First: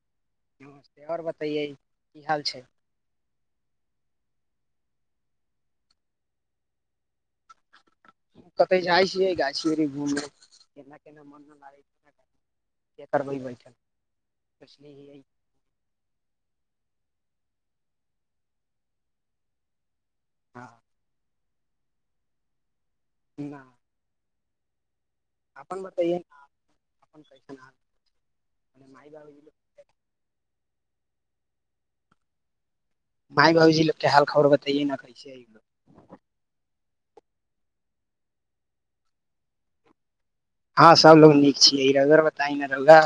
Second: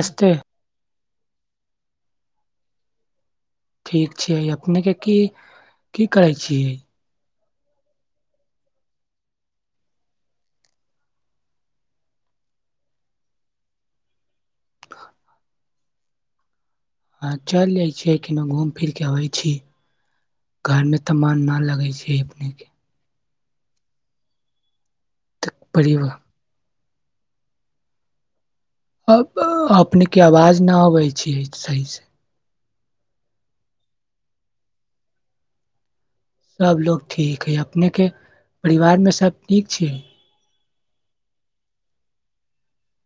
अस्ते नमस्ते आओर बतैयै की हाल छै ठीक छियै अपने के की की करै छियै कते जाइ छियै गाछी उछी घूमे केना केना मन नहि लागै करबै बैठलछल हँ चलि जाइत छियै केनौ घूमि फिर कऽ अबै छी हँ घर मे तऽ मन न लगे लगै छै अपनेके नहि तऽ अपन बताइए परिवार न अपन कैसन मने माय अ बाबूजी अपने के आवाज न अबै छै सही से माय बाबूजी के हाल खबर बताइए न कैसे आ सभ लोग ठीक हइ अपनेके परिवारमे सभ ठीक छै हँ सबलोग नीक छियै रौआ बताइ न रौआ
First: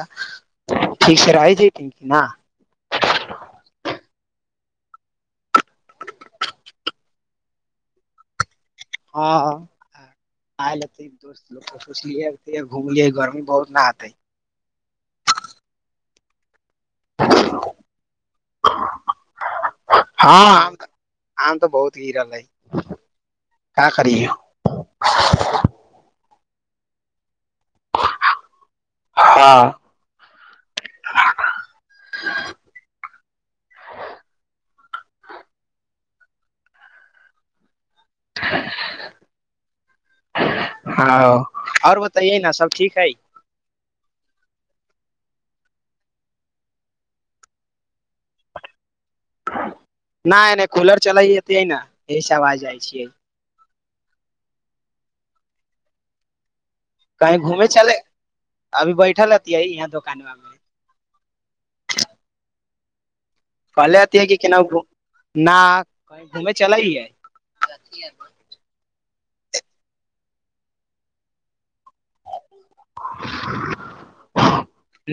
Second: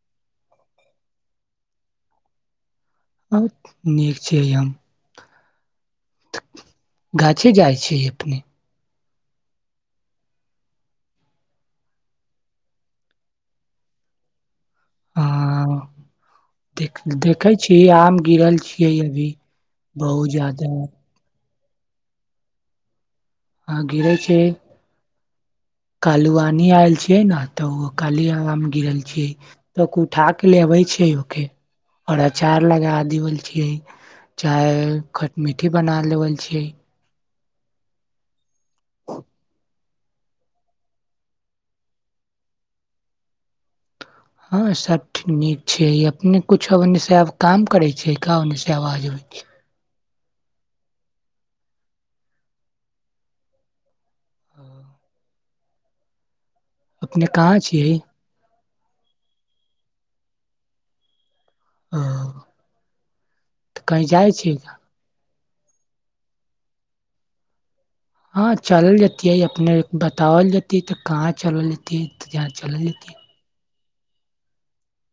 ठीक से रहै छै न आ नीक छै हम गाछी जाइ छै अपने हँ आयल है दोस्त सोचलिय घुमिय गर्मी बहुत न हते हाँ अ देख देखै छी आम गिरल छियै अभी बहुत हँ ज्यादा आम आम तऽ बहुत गिरल है हँ का गिरै करियै छै कालुआन इहाँ आयल छियै ने तऽ ओ खाली आम गिरल छिय हँ त उठा के लेबे छै ओ के और अचार लगा देवल छिय चाहे खट मिठी बना लेबल छियै हँ आओर बताइए न सब ठीक है हँ सब नीक छै अपने कुछो से काम करै छै ओनी सँ आवाज आबैय छै ना नहि कूलर चलै अतै ने इह सँ आवाज जाइ छियै हाँ अपने कहीं कहाँ घूमे चले छियै अभी बैठल हतिैय यहाँ दुोकानमा मे हाँ फकहले हथिन की केना घुम ना कहिं घूमै चल ही हैय हँ चलल जेत छिय अपने बतावल जेतेय तऽ कहाँ चलल जते तऽ जहाँ चलल जैतै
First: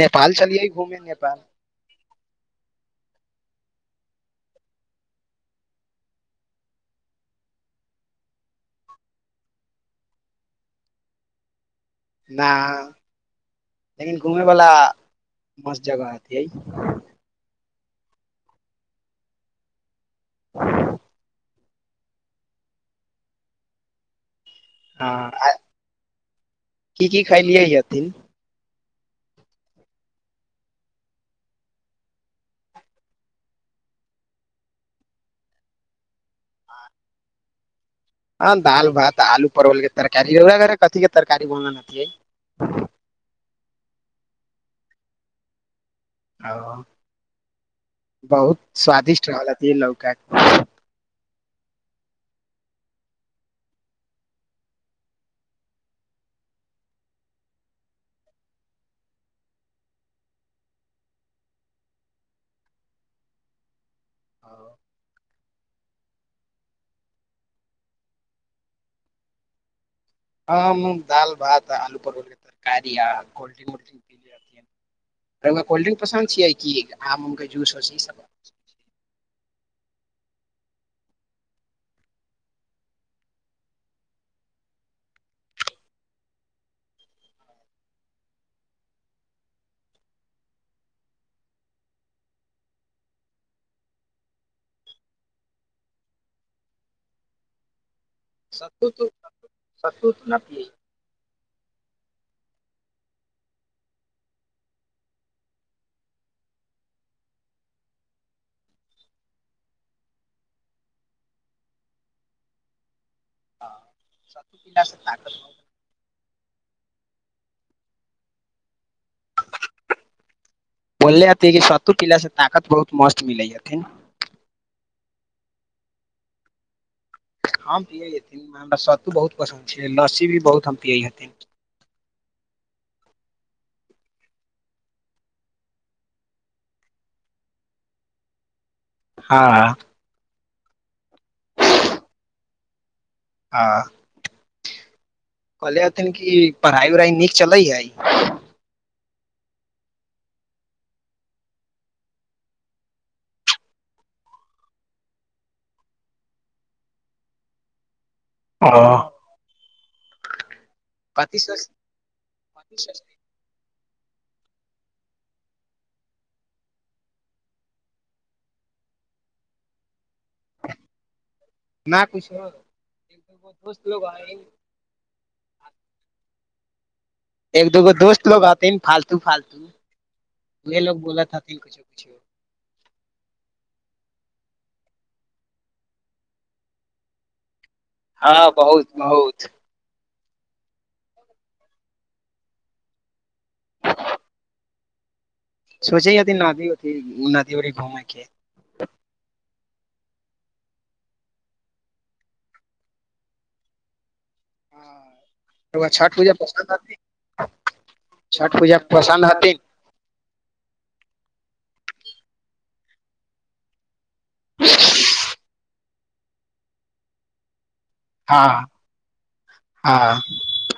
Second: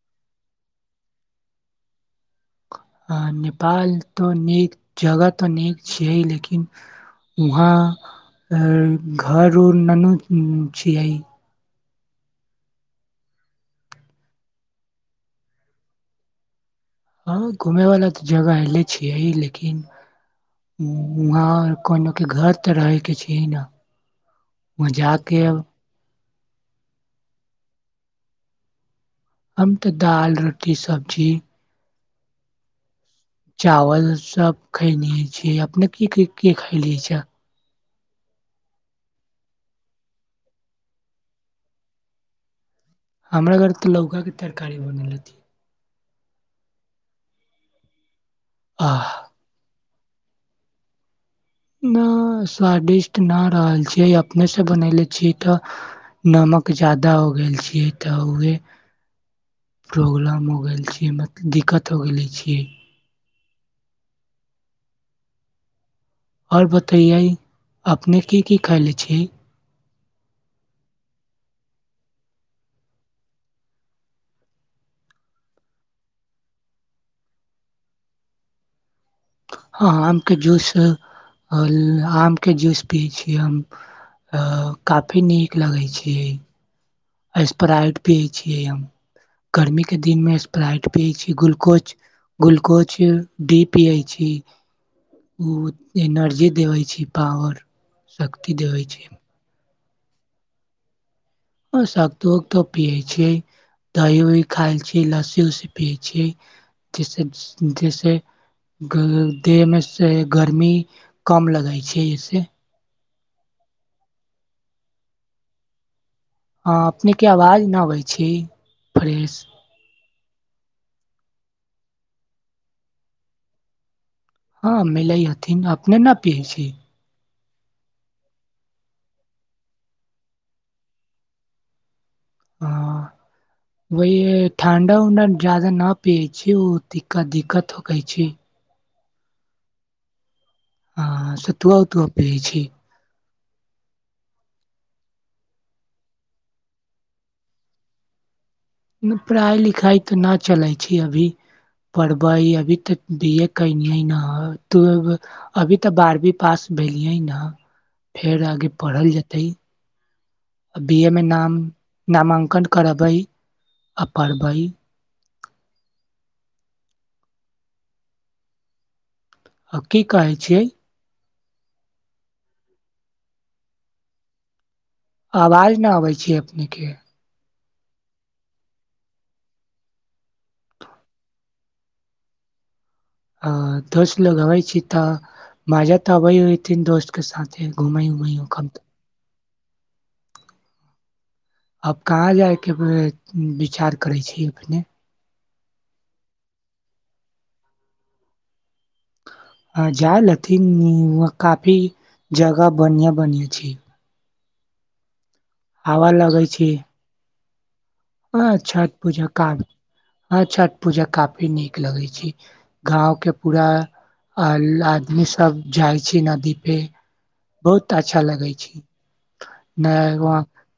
नेपाल चलिय घूमे नेपाल आ नेपाल तऽ नीक जगह तऽ नीक छियै लेकिन वहाँ घर उर ननू छियै ना लेकिन घुमे वाला मस्त जगह अति ह हँ घूमेैवाला तऽ जगह एऐले छियै लेकिन आओर कोन के घर तऽ रहे के छै न हँ मजाक आ आब की की खालिय हेथिन हम तऽ दालि रोटी सब्जी चावल सब खैलिय छिय अपने क के खलिय छ हँ दाल भात आलू परवल के तरकारीरा घर कथ के तरकारी बन है हमरा घर तऽ लौकाके तरकारी बनेलतिै ह बहुत आह स्वादिष्ट रहलथि लोग का न स्वादिष्ट नहि रहल छियै अपनेसँ बनले छियै तऽ नमक जादा हो गेल छियै तऽ उहे प्रॉब्लम हो गेल छियैत दिक्कत हो गेले छियै आओर बतैयै अपने की की खयले छियै आ दाल भात आ आलू परोलके तरकारी आ कोल्ड्रिंक उल्ड्रिंक पी लेथिन ओरा कोल्ड्रिंक पसन्द छियै कि आम उमके जूसस ईसभ हँ हाँ आमके जूस आमके जूस पियै छीय हम काफी नीक लगै छै स्प्राइट पियै छियै हम गर्मीके दिनमे स्प्राइट पियै छी ग्लुकोज ग्लुकोज डी पियै छी ओ एनर्जी देबै छी पावर शक्ति देबै छै सतू न पिय आओ शत्तू उतु तो पियै छियै दही उही खाइ छीियै लस्सी उसी पियै छीय जैस जैसे देहमे से गर्मी कम लगै छै जैस हँ सत्तू सँ तागत हँ अपनेके आवाज नहि अबै छै फ्रेश बोलले हथि कि सतू पिलासँ ताकत बहुत मस्त मिलै हथिन अमे लैय हथिन अपने न पिय छी हम पियै हेथिन हमरा सत्तू बहुत पसन्द छै लस्सी भी बहुत हम पियै हेथिन ह वह ठंडा उंडा जादा न पियए छी ओ दिक्कत हो छी हँ हँ सतुआ अतूआ पीबै छी हँ कहले हथिन कि पढ़ाइ उढ़ाइ नीक चलै हइ पढ़ाइ लिखाइ तऽ नहि चलै छै अभी पढ़बै अभी तऽ बी ए कलियै नँ अभी तऽ बारवीं पास भेलियै नेँ फेर आगे पढ़ल कथि जेतै बी ए मे नाम सोच नामांकन कथि सोच करबै आ पढ़ब बाइ हकी कहै छियै न किछो दोस्त ल ह आवाज नहि अबै छै नीक एक दोगो दोस्त लोग हथिन फालतू फालतू उह लोग बोलत हथिन कछो कछो आ दोस्त लोग अबै छै तऽ मजा तऽ अबे होइथिन दोस्त के साथे घूमै उमै हँ होखम त। बहुत बहुत आब कहाँ जायके विचार करै छी अपने सोचे यदी नदीथि नदी उदी घूमैके ह जाालथि काफी जगह बनिआ बनिआ छै हँ त छठ पूजा पसरल की हँ छठ पूजा हथिन काफी हँ छठ पूजा काफी नीक लगै छी गाँव के पूरा आ आदमी सब जायय छी नदीपे बहुत अच्छा हँ लगे छै हँ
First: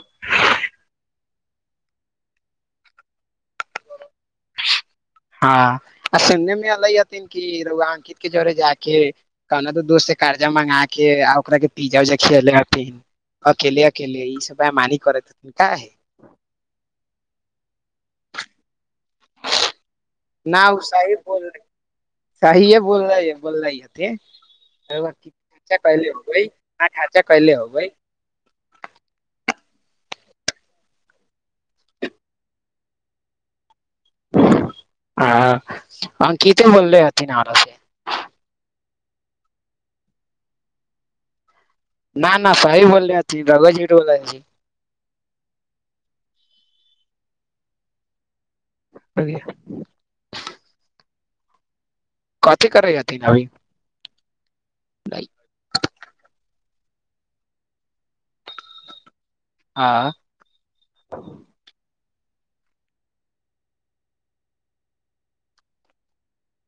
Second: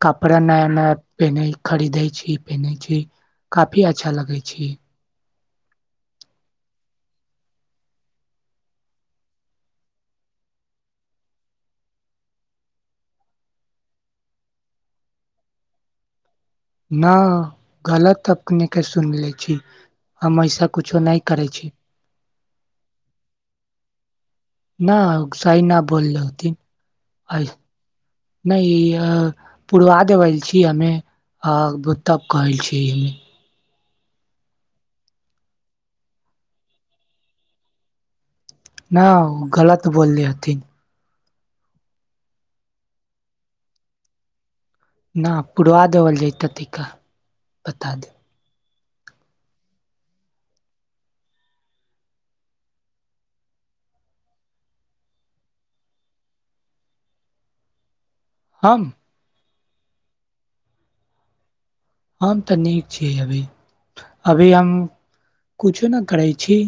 कपड़ा न पेने खरीदै छी पेनेै छी काफी अच्छा लगै छी हँ आ सुनने मे अलै हथिन कि र अंकित के जरे जा के कहना तऽ दोस्त से कर्जा मंगा के आ ओकरा के पिजा उजा खियले हथिन अकेले अकेले ई सबमानी करैत हथिन का हे न गलत अपने के सुनले छी हम न ऐसा ओ कुछो सी नहि बोल करै छी सहिए बोलै बोल ह के न सहि न होबै बोललथि आठ खर्चा कैले होबै नहि पुरवा देवल छी हमे तब कहै छीै हँ अंकिते बोललेथि नर से न ओ गलत बोलले हथिन न न सहिी बोलैथ भगत जी बोलै छी न पुरवा देवल जत तिका बता दे बा कथी करइ त नभी हम आ हम तऽ नीक छीियै अभी अभी हम किछो नहि करै छी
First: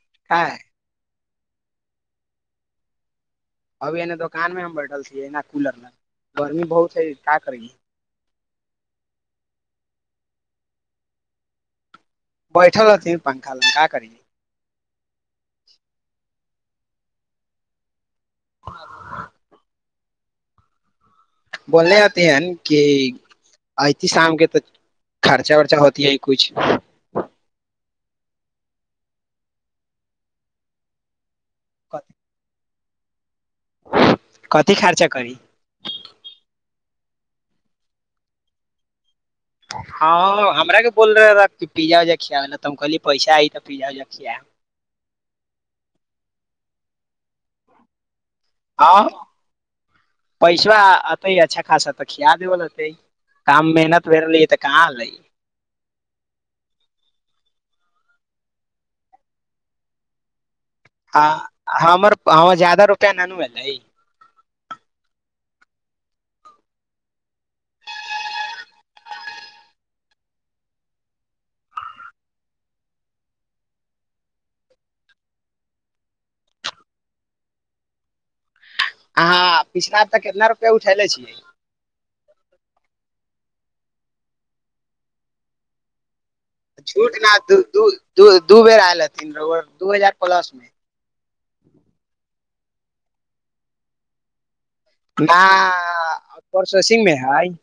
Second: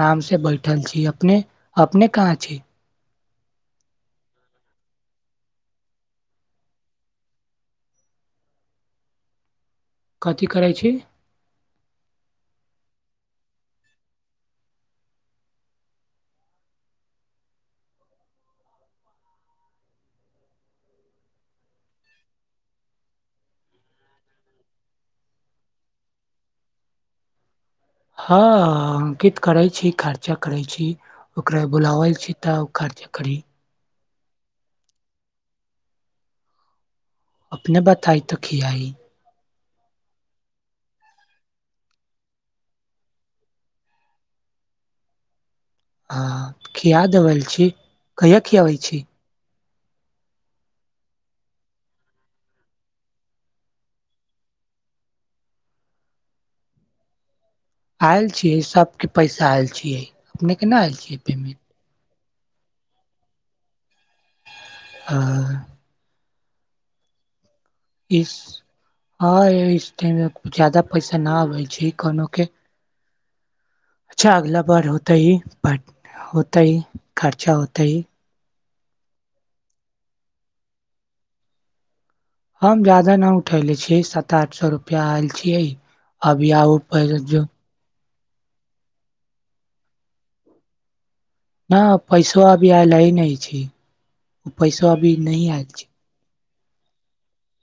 आराम से काहे बैठल छी अपने अपने कहाँ छै अभी एन्ने दोकानमे हम बैठल छियै एना कूलर लग गर्मी बहुत हइ का करैै कथी करै छै बैठलथि पंखा लंखा करी ह बोलने आते है कि अयती शाम के तऽ खर्चा वर्चा होती है कछ हँ अंकित करै छी खर्चा करै छी ओकरा बुलावल छै तऽ खर् कड़ कथी खर्चा करी अपने बात आई तऽ खियाइ हँ हमरराे बोल रहे ता कि पिज्जा उज्जा खियाआवला तऽ हम कहलिय पैसा आइ तऽ पिज्ज उजा खिया हँ किया देबल छी कय खियाबइ छै पैसा अतै अच्छा खासा तऽ खिया देबेतै काम मेहनत भेली तऽ कहाँलै आयल छियै सबके पैसा आयल छियै अपने केना आयल छियै पेमेन्ट आ जााददा रुपैआ ननू म लै आ इस हँ इस टाइम जादा पैसा नहि आबै छै कोनोोक के अच्छा अगला भर होत ही होत ह खर्चा होत ही अहाँ पिछला तऽ कितना रुपआ उठेले छियै हम जा्यदाा नहि उठयनेे छी सात आठ सए रुपैआ आयल छियै अभी आ छूट न दू दूध दू दू बेर आयल हथिन रह दू हजार प्लस मे न पैसा छ अभ आ लय नहि छी ओ पैसो अभी न नहि आयल छै प्रोसेसिंग मे हैइ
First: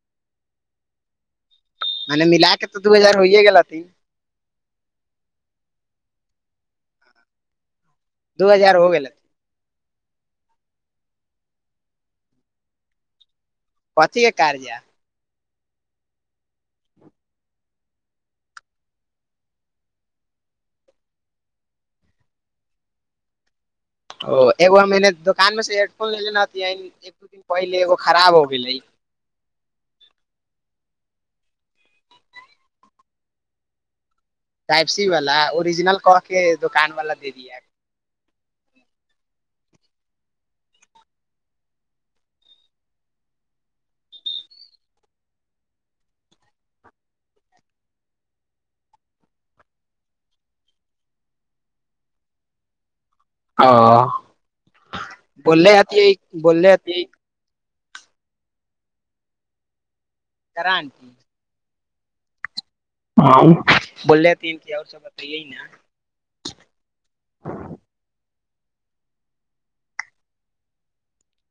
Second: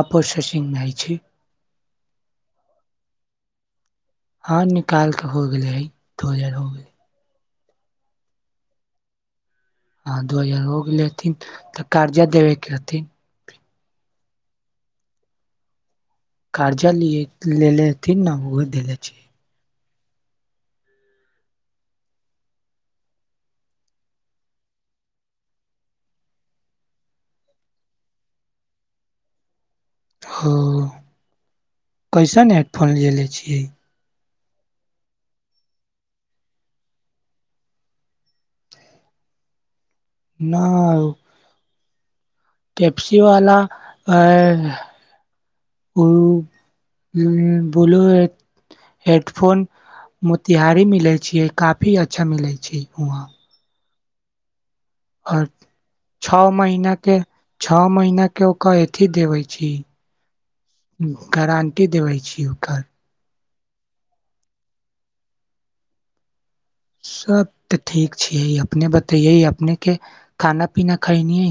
आ प्रोसेसिंग नहि छै मने मिलाक तऽ दू हजार भऽ होइयए गेलै। हँ निकाल क हो गेले हइ दो हजार हो गेले दू हजार हो गेल हँ दू हजार हो गेले हथिन तऽ कर्जा देबेके हथिन कथ के कज कार्यालिथि न उ दने छै ओ एकगार मैने दुोकान मे से हेडफोन ले ले नथ एक दू दिन पहिलेगो खराब हो गेलै ओ कैसन हेडफोन लेने छियै टाइपिसँ वाला ओरिजिनल कऽ कऽ दोकानदारकेँ दऽ दिअ। नहि टाइपिसँ वाला ब्लू हेडफोन मोतिहारीमे मिलै छै, काफी नीक मिलै छै ओतय। ह आओर बोलल आती ह छओ बोलने महीना आती है के छओ महिनाके ओक अथी देबै छी इकरा आंटी घरा देबै छी ओकर बोल रहे त कि आओर सभ बता यी ने सभ तऽ ठीक छियै अपने बतैये अपने के खाना पीना खैनी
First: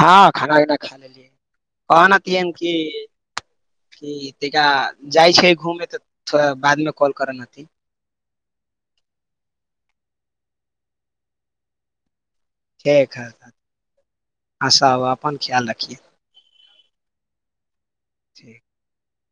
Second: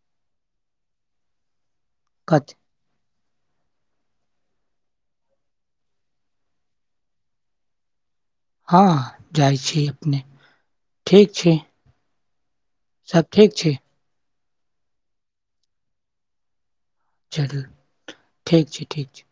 हँ खाना पना खा लेलियै कथि [unintelligible] कि तिका जाइ छै घूमे तऽ थोड़ा बादमे कॉल करन अथि हँ जाइ छी अपने ठीक छी सभ ठीक छी आसा अपन ख्याल रखिए चल ठीक छै ठीक छै